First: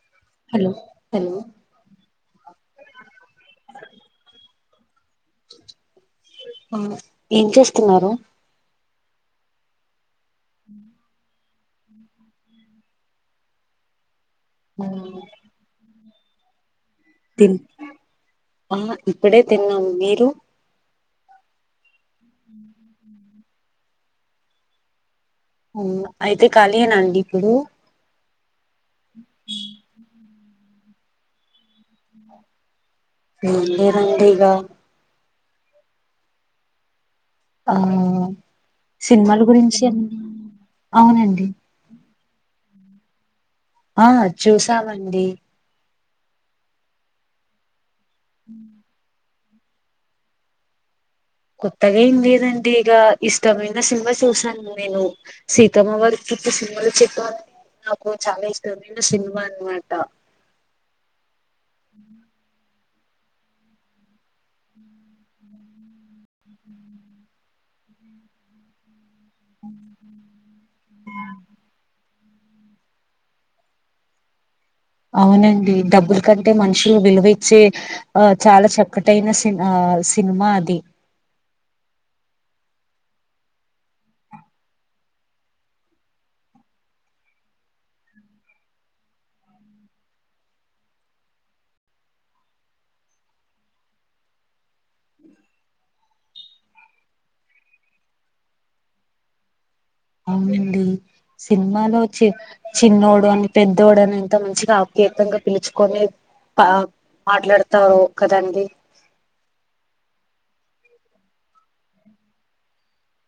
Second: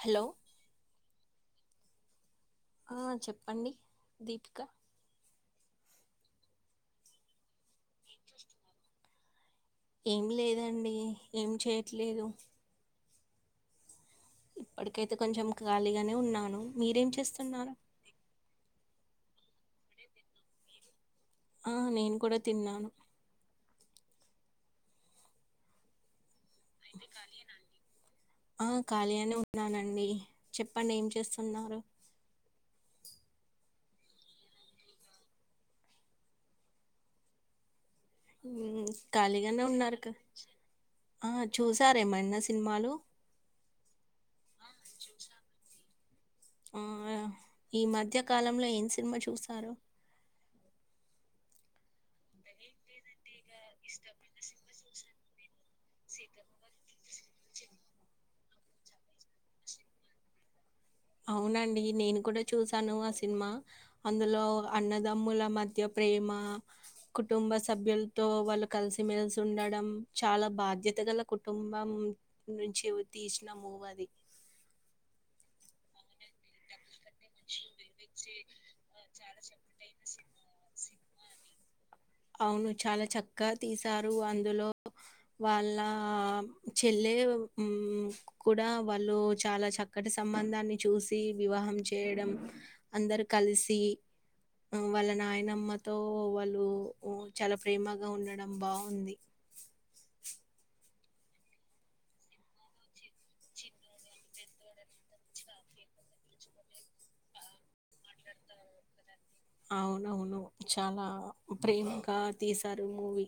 Hello hello hello ఆ చెప్పండి దీపిక ఆ ఏం చేస్తున్నారు ఏమి లేదండి ఏం చేయట్లేదు ఇప్పటికైతే కొంచెం ఖాళీగానే ఉన్నాను మీరేం తిన్ చేస్తున్నారు ఆ ఇప్పుడే తిన్నాము మీరు ఆ నేను కూడా తిన్నాను అవున అయితే ఖాళీ ఏ నా అండి ఇప్పుడు ఆ ఖాళీగానే ఉన్నానండి చెప్పండి ఏం చేస్తున్నారు ఏం లేదండి ఇగ ఆ సినిమాల ఖాళీగానే గురించి ఉన్నారు కద ఆ అవునండి చూసారేమైన సినిమాలు ఆ చూసామండి ఆ ఈ మధ్య కాలంలో ఏం సినిమా చూస కొత్తగా ఏం లేదండి ఇగ ఇష్టమైన సినిమా చూసాను నేన్ నేను సీతమ్మ వాకిట్లో సిరిమల్లె చెట్టు అని నాకు చాలా ఇష్టంమైన సినిమా అన్నమాట అవునండి నేను కూడా చూస్ స్తాను ఆ సినిమా అందులో అన్నదమ్ముల మధ్య ప్రేమ కుటుంబ సభ్యులతో వాళ్ళు కలిసి మెలిసి ఉండడం చాలా బాధ్యత గల కుటుంబం నుంచి తీసిన మూవ్ అది అవునండి డబ్బుల కంటే మనుషులు విలువ ఇచ్చే ఆ చాలా చక్కటైన ఆ సినిమా అది అవును చాలా చక్కగా తీసారు అందులో వాళ్ళ చెల్లె ఎవ్ మ్ కూడా వాళ్ళు చాలా చక్కటి సంబంధాన్ని చూసి వివాహం చేయ డం అందరు కలిసి వాళ్ళ నాయనమ్మతో వాళ్ళు ఒ చాలా ప్రేమగా ఉండడం బావుంది అవునండి సినిమాలోచ్చే చిన్నోడు అని పెద్దోడు అని ఎంత మంచిగా ఆప్యాయతంగా పిలుచుకొని పా మాట్లాడతారు కదండి అవునవును చాలా ప్రేమగా తీశారు మూవీ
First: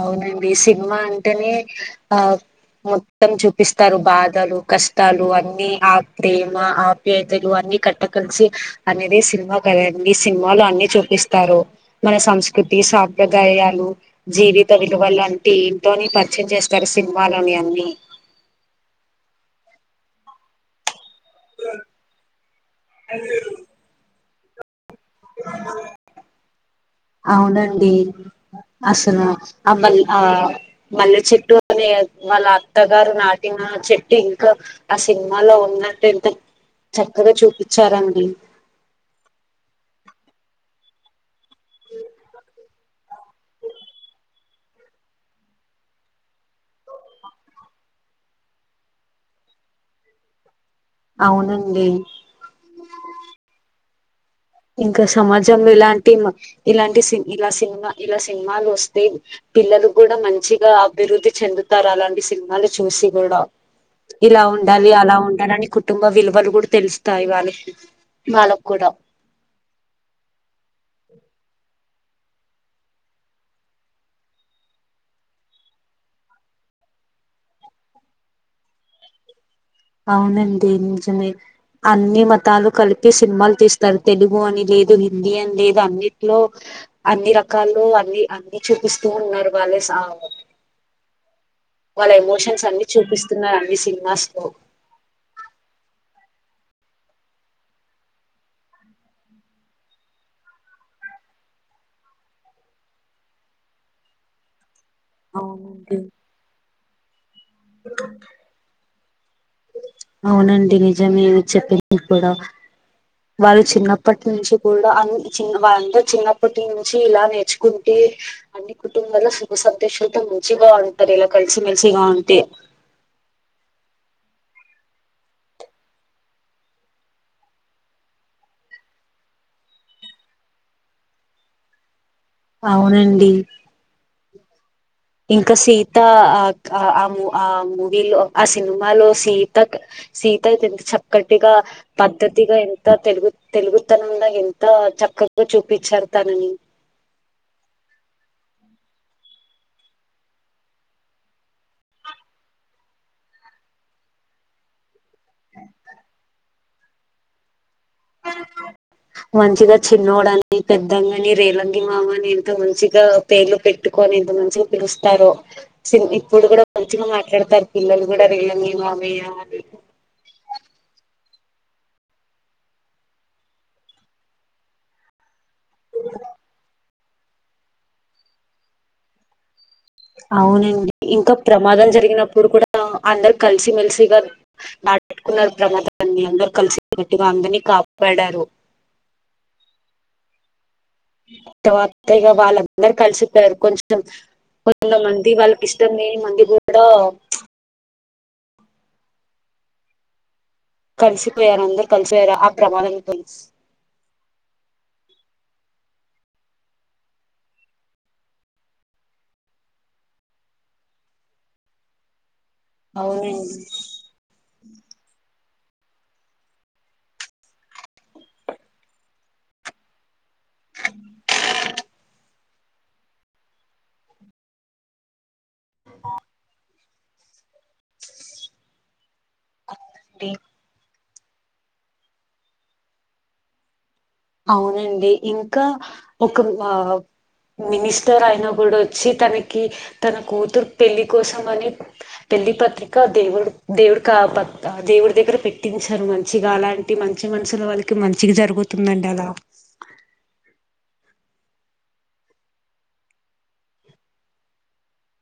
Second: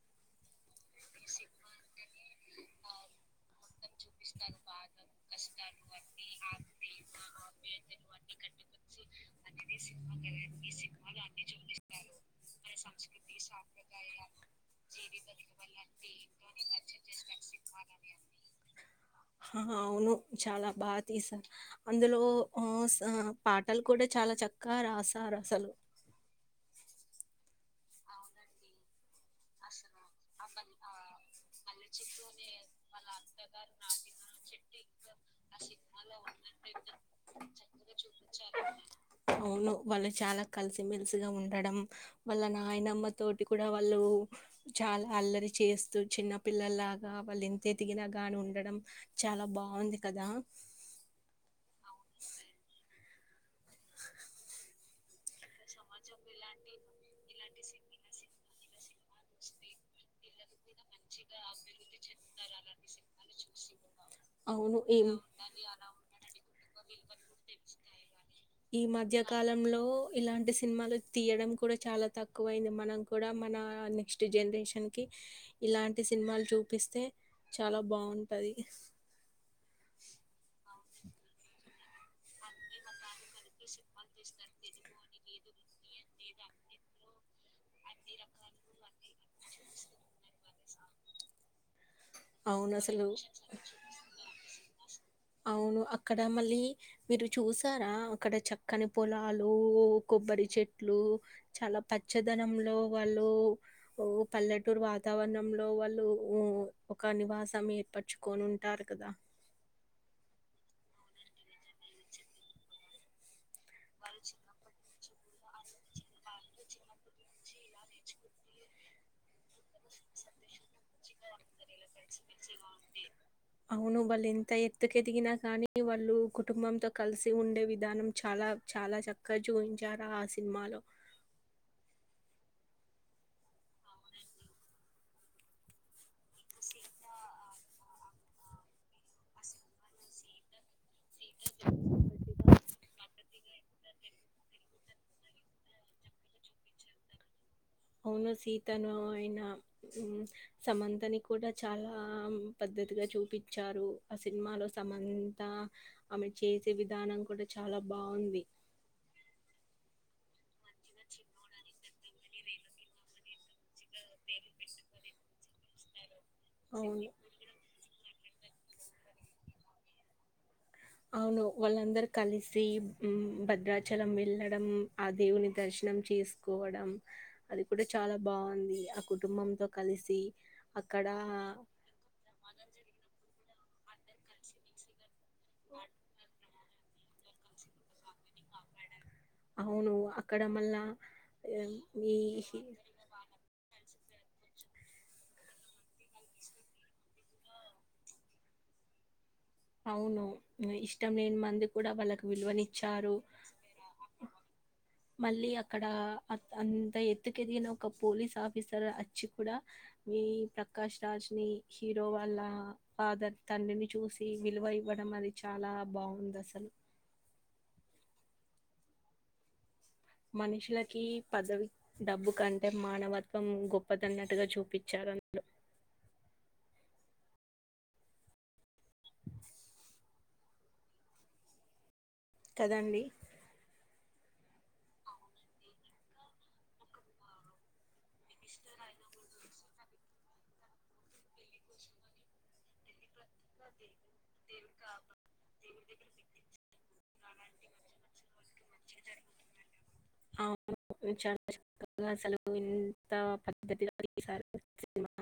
అవునండి సినిమా అంటేనే ఆ మొత్తం చూపిస్ తరు బాధలు కష్టాలు అన్ని ఆ ప్రేమ ఆప్యా తెలు అన్ని కట్ట కలిసి అనేదే సి ఒక రండి సినిమాలు అన్ని చూపిస్తారు మన సంస్కృతి సాంప్రదాయాలు జీవిత విలువలు అంటే ఎంటో అని పరిచయం చేస్తారు సినిమాలోని అన్ని హ అవును చాలా బా తీసారు అందులో ఒ స పాటలు కూడా చాలా చక్క అ రాశారు అస్సలు అవునండి అసలు ఆ మలి ఆ మల్లె చెట్టు ని వాళ్ళ అత్తగారు నాటిన చెట్టు ఇంకా ఆ సినిమాలో ఉందంటే చక్కగా చూపించారండి మెలిసి గ ఉండడం వాళ్ళ నాయనమ్మ తోటి కూడా వాళ్ళు చాలా అల్లరి చే స్తు చిన్న పిల్లలాగా వాళ్ళు ఎంత ఎదిన గాని ఉండడం చాలా బావుంది కదా అవునండి ఇంకా సమాజంలో ఇలాంటి మ ఇలాంటి సిని ఇలా సినిమా ఇలా సినిమాలు వస్తే పిల్లలు గూడ మంచిగా అభివృద్ధి చెందుతారు అలాంటి సినిమాలు చూసి కూడా ఇలా అవును ఉండాలి ఏం అలా ఉండాలని కుటుంబ విలువలు కూడా తెలుస్తాయి వాళ్ళకి వాళ్ళకు ఈ కూడా మధ్య కాలంలో ఒ ఇలాంటి సినిమాలు తీయడం కూడా చాలా తక్కువ అయింది మనం కూడా మన నెక్స్ట్ జనరేషన్ కి ఇలాంటి సినిమాలు చూపిస్తే చాలా బావుంటాది అవునండి నిజమే అన్ని మతాలు కలిపి సినిమాలు తీస్తారు తెలుగు అని లేదు హిందీ అని లేదు అన్నిట్లో అన్ని రకాల్లో అన్ని అన్ని చూపిస్తూ ఉన్నారు వాళ్ళే సా వాళ్ళ ఎమోషన్స్ అన్ని అవునసలు. చూపిస్తున్నా అన్ని సినిమాస్ లో అవును అక్కడ మళ్ళీ మీరు చూసారా అక్కడ చక్కని పొలాలు కొబ్బరి చెట్లు చాలా పచ్చదనంలో వాళ్ళు పల్లెటూరు వా తావరణంలో అవునండి వాళ్ళు ఒక నివాసం ఏర్పరచుకొని ఉంటారు కదా అవునండి నిజమే చెప్పింది కూడా వాళ్ళు చిన్నప్పటి నుంచి కూడా అ చి వ్ వాళందా చిన్నప్పటి నుంచి ఇలా నేర్చుకుంటే అన్ని కుటుంబల్లో సుఖసంతోషాలతో మంచిగా ఉంటది ఇలా కలిసిమెల్సిగా ఉంటే అవును వాళ్ళు ఎంత ఎత్తుకెదిగినా కానీ వాళ్ళు కుటుంబంతో కలిసి ఉండే విధానం చాలా ల చాలా చక్కగా చూపించారు ఆ సినిమాలో అవునండి ఇంకా సీత ఆ ఆూ ఆ మూవీలో ఆ సినిమాలో సీత క్ సీతది ఎంత చక్కటిగా పద్ధతిగా ఎంత తెలుగు తెలుగుతనంలో ఎంత చక్కగా చూపించారు తానని అవును సీతను అయిన సమంతని కూడా చాలా పెద్ ద్దతిగా చూపించారు ఆ సినిమాలో సమంత ఆమె చేసే విధానం కూడా చాలా బాగుంది మంచిగా చిన్నోడని పెద్దన్నని రేలంగి మామన్ అని ఎంత మంచిగా పేర్లు పెట్టుకొని ఎంత మంచిగా పిలుస్తారో ఇప్పుడు కూడా అవును మంచిగా మాట్లాడతారు పిల్లలు కూడా రీలంగి మామయ్య అని అవును వాళ్ళందరు కలిసి భద్రాచలం వెళ్ళడం ఆ దేవుని దర్శ నం చేసుకోవడం అది కూడా చాలా బాగుంది ఆ కుటుంబంతో కలిసి అవునండి అక్కడ ఇంకా ప్రమాదం జరిగినప్పుడు కూడా అందరు కలిసి మెల్సిగా డాటకున్నారు ప్రమాదన్ని అందర్ కలిసి గట్టిగా అందర్ని కాపాడారు అవును అక్కడ మళ్ళా ఏం, తత్త ఈ ఇగ వాళ్ళందరు కలిసిస్తారు కొంచెం కొంతమంది వాళ్ళకి ఇష్టం లేని మంది కూడా అవును ఇష్టం లేని కలిసిపోయారు మంది అందరు కూడా వాళ్ళకి కలిసిపోయారు ఆ విలువనిచ్చారు ప్రమాదంతో మళ్ళీ అక్కడ అంత ఎత్తుకెదిగిన ఒక పోలీస్ ఆఫీసర్ వచ్చి కూడా ఈ ప్రకాష్ రాజ్ ని హీరో వాల్ళ ఆ ఫాదర్ తండ్రిని అవునండి చూసి విలువ ఇవ్వడం అది చాలా బాగుంది అసలు మనుషులకి పదవి డబ్బు కం టే మానవత్వం గొప్పదన్నట్టుగా చూపించారులు అందులో ద్ కదండి అవునండి ఇంకా ఒక ఆ మినిస్టర్ అయిన కూడా వచ్చి తనకి తన కూతురు పెళ్ళి కోసం అని పెళ్లి పత్రిక దేవుడు దేవుడు కాపత్ దేవుడి దగ్గర పెట్టించారు మంచిగా అలాంటి మంచి మనుషుల వాళ్ళకి మంచిగా జరుగుతుం ంట్ అలా చాలా చక్కగా అసలు ఎంత పద్ధతిగ తీసారు సినిమా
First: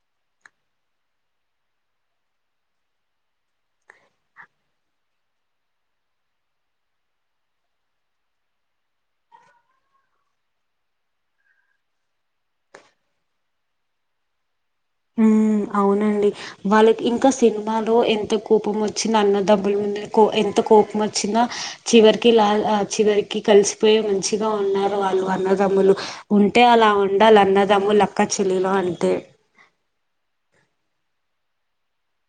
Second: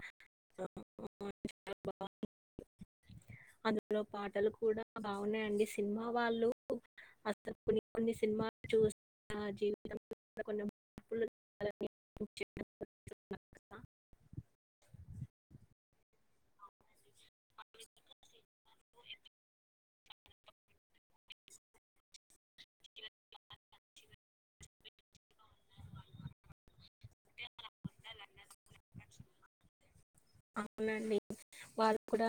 ఆ, చాలా బాగుంది అందులో పాటలు కూడా బాగున్నాయండి సినిమా వాళ్ళు అ కొన్ని కొన్ని సినిమా మనం చూస్తున్న జీవితంలో కూడ కొన్ని [unintelligible] హుమ్ అవునండి వాళ్ళకి ఇంకా సినిమాలో ఎంత కోపం వచ్చిన అన్నదబ్బుల ముందు కో ఎంత కోపం వచ్చినా చివరికి లా చివరికి కలిసిపోయి మంచిగా ఉన్నారు వాళ్ళు అన్నదమ్ములు ఉంటే అలా ఉండాల అన్నదమ్ములు అక్క చేల్ లో అంటే అవునండి వాళ్ళు కూడా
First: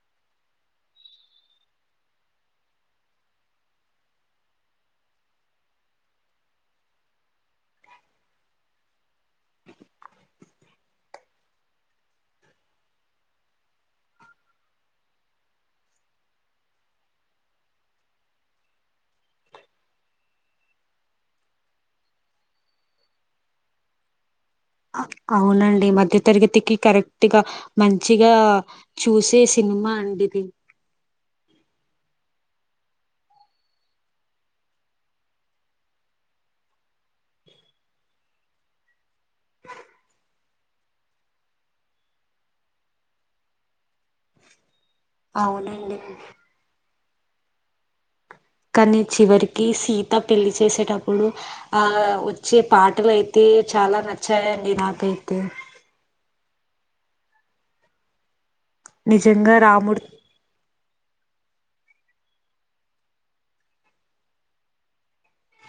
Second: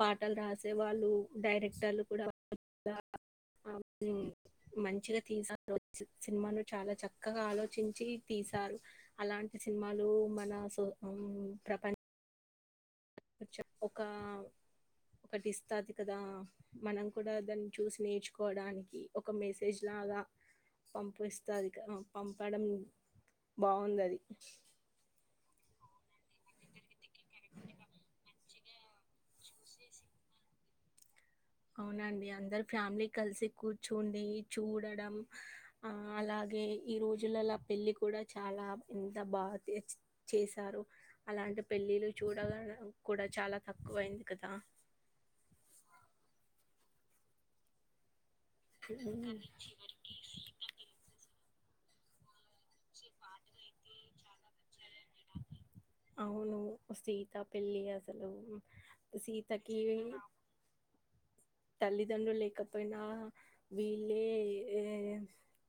పాటలు రాసే వాళ్ళు డైరెక్టర్ కూడా మంచిగా తీస సినిమాను చాలా చక్కగా ఆలోచించి అలాంటి సినిమాలు మన ప్రపంచ ఒక ఒకటి ఇస్తాది కదా మనం కూడా దాన్ని చూసి నేర్చుకోవడానికి ఒక మెసేజ్ లా అగా పంపిస్తంది పంపడం బాగుంది అది అవునండి మధ్య తరగతికి కరెక్ట్గా మంచిగా చూసేసి మా అండిది అవునండి అందరు ఫ్యామిలీ కలిసి కూర్చుండి చూడడం ఆ అలా అలాగే ఈ రోజులల్లా పెళ్లి కూడా చాలా ఎంత బాగా చేశారు అలా అంటే పెళ్ళిళ్ళ చూడ కూడా చాలా తక్కువయింది కదా అవునండి కానీ ఉమ్. చివరికి సీత పెళ్లి చేసేటప్పుడు ఆ వచ్చే పాటలు అయితే చాలా నచ్చాయండి నాకైతే అవును సీత పెళ్ళి అసలు నిజంగా రాముడు సీతకి తల్లిదండ్రులు లేకపోయినా వీళ్ళే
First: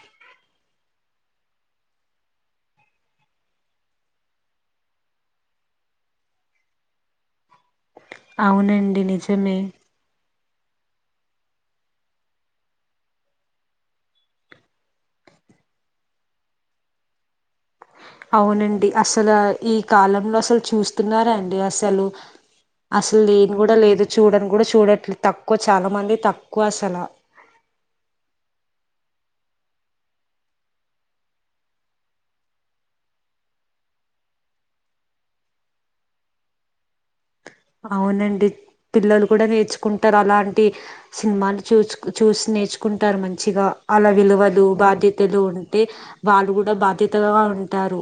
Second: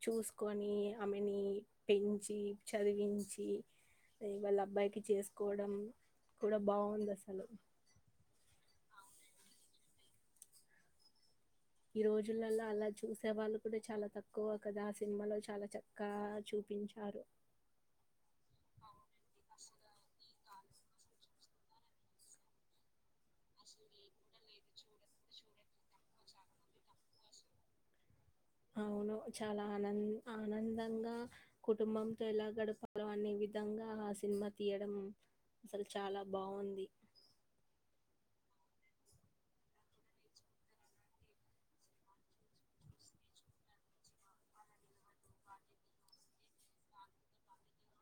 చూసుకొని ఆమెని పెంచి చదివించి ఇవాళ అబ్బాయికి చేసుకోవడం కూడా బాగుంది అసలు అవునండి నిజమే ఈ రోజులల్లా అలా చూసే వాళ్ళు కూడా చాలా తక్కువ కదా ఆ సినిమాలో చాలా చక్కగా చూ చూపించారు అవునండి అసలు ఈ కాలంలో అసలు చూస్తున్నారా అండి అసలు అసలు లేని కూడా లేదు చూడని కూడా చూడట్లేదు తక్కువ చాలా మంది తక్కువ అసల అవును చాలా ఆన ఆనందంగా కుటుంబంతో ఎలా గడపాలో అనే విధంగా ఆ సినిమా తీయడం అసలు చాలా బాగుంది అవునండి పిల్లలు కూడ నేర్చుకుంటారు అలాంటి సినిమాలు చూ చూసిన నేర్చుకుంటారు మంచిగా అలా విలువలు బాధ్యతలు ఉంటే వాళ్ళు కూడా బాధ్యతగా ఉంటారు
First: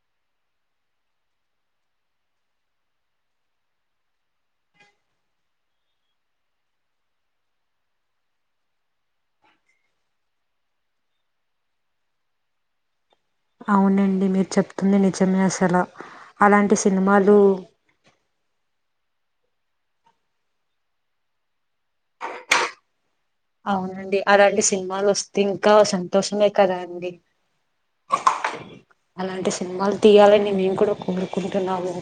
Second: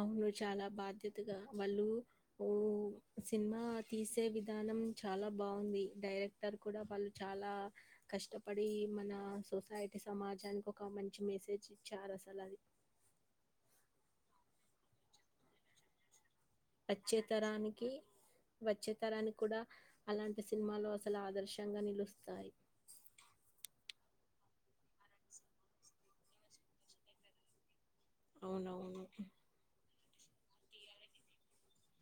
అవును చాలా బాధ్యతగా వాళ్ళు ఓ సినిమా తీసే విధానం చాలా బాగుంది డైరెక్టర్ కూడా వాళ్ళు చాలా కష్టపడి మన సొసైటీ ఇటి సమాజానికి ఒక మంచి మెసేజ్ ఇచ్చారు అసలు అది అవునండి మీరు చెప్తుంది నిజమే అసల వచ్చే తరానికి వచ్చే తరాని కూడ అలాంటి సినిమాలో అసలు ఆదర్శంగా నిలుస్తాయి అవునండి అలాంటి సినిమాలు వస్తే ఇంకా సంతోషమే కదా అండి అవునవును. అలాంటి సినిమాలు తీయాలని మేము కూడా కోరుకుంటున్నాము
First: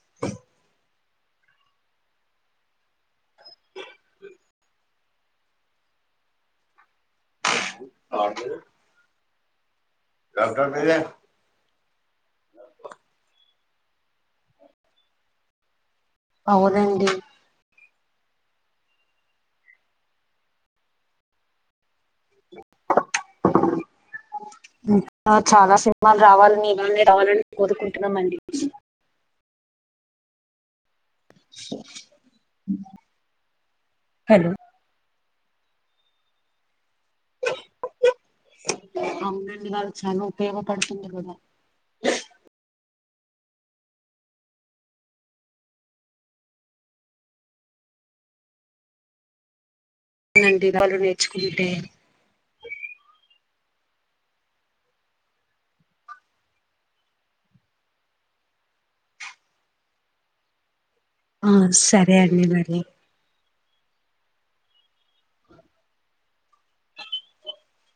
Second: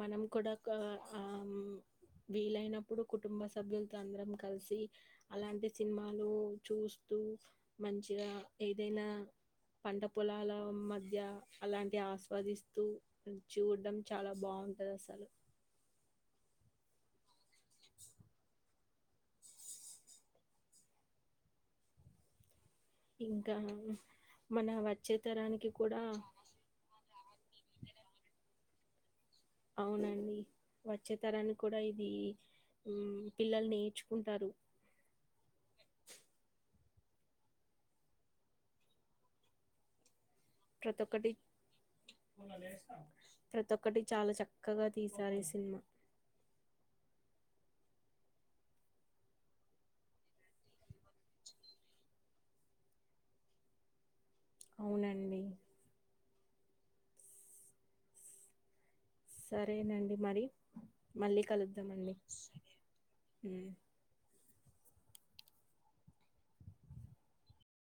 మనం కూడా గా వీలైనప్పుడు కుటుంబ సభ్యులతో అందరం కలిసి అలాంటి సినిమాలు చూస్ మంచిగా ఏదైనా పంట పొలాల మధ్య అలాంటి ఆస్వాదిస్తూ చూడ్డం చాలా బాగుంటది అసలు అవునండి ఇంకా మన వచ్చే కా తరానికి చాలా కూడా సినిమాలు రావాలని రవలని కోరుకుంటున్నామండి అవునండి వచ్చే తరానికి కూడా ఇది పిల్లలు నేర్చుకుంటారు హలో అవునండి వాళ్ చాలు సేవ ప్రతి పడుతుంది ఒక్కటి కదా ప్రతి ఒక్కటి చాలా చక్కగా తీసారు ఈ సినిమా అవునండి వాళ్లు నేర్చుకుంటే అవునండి సరేనండి మరి మళ్ళీ ఆ సరే అండి మరి ఏ [inaudible]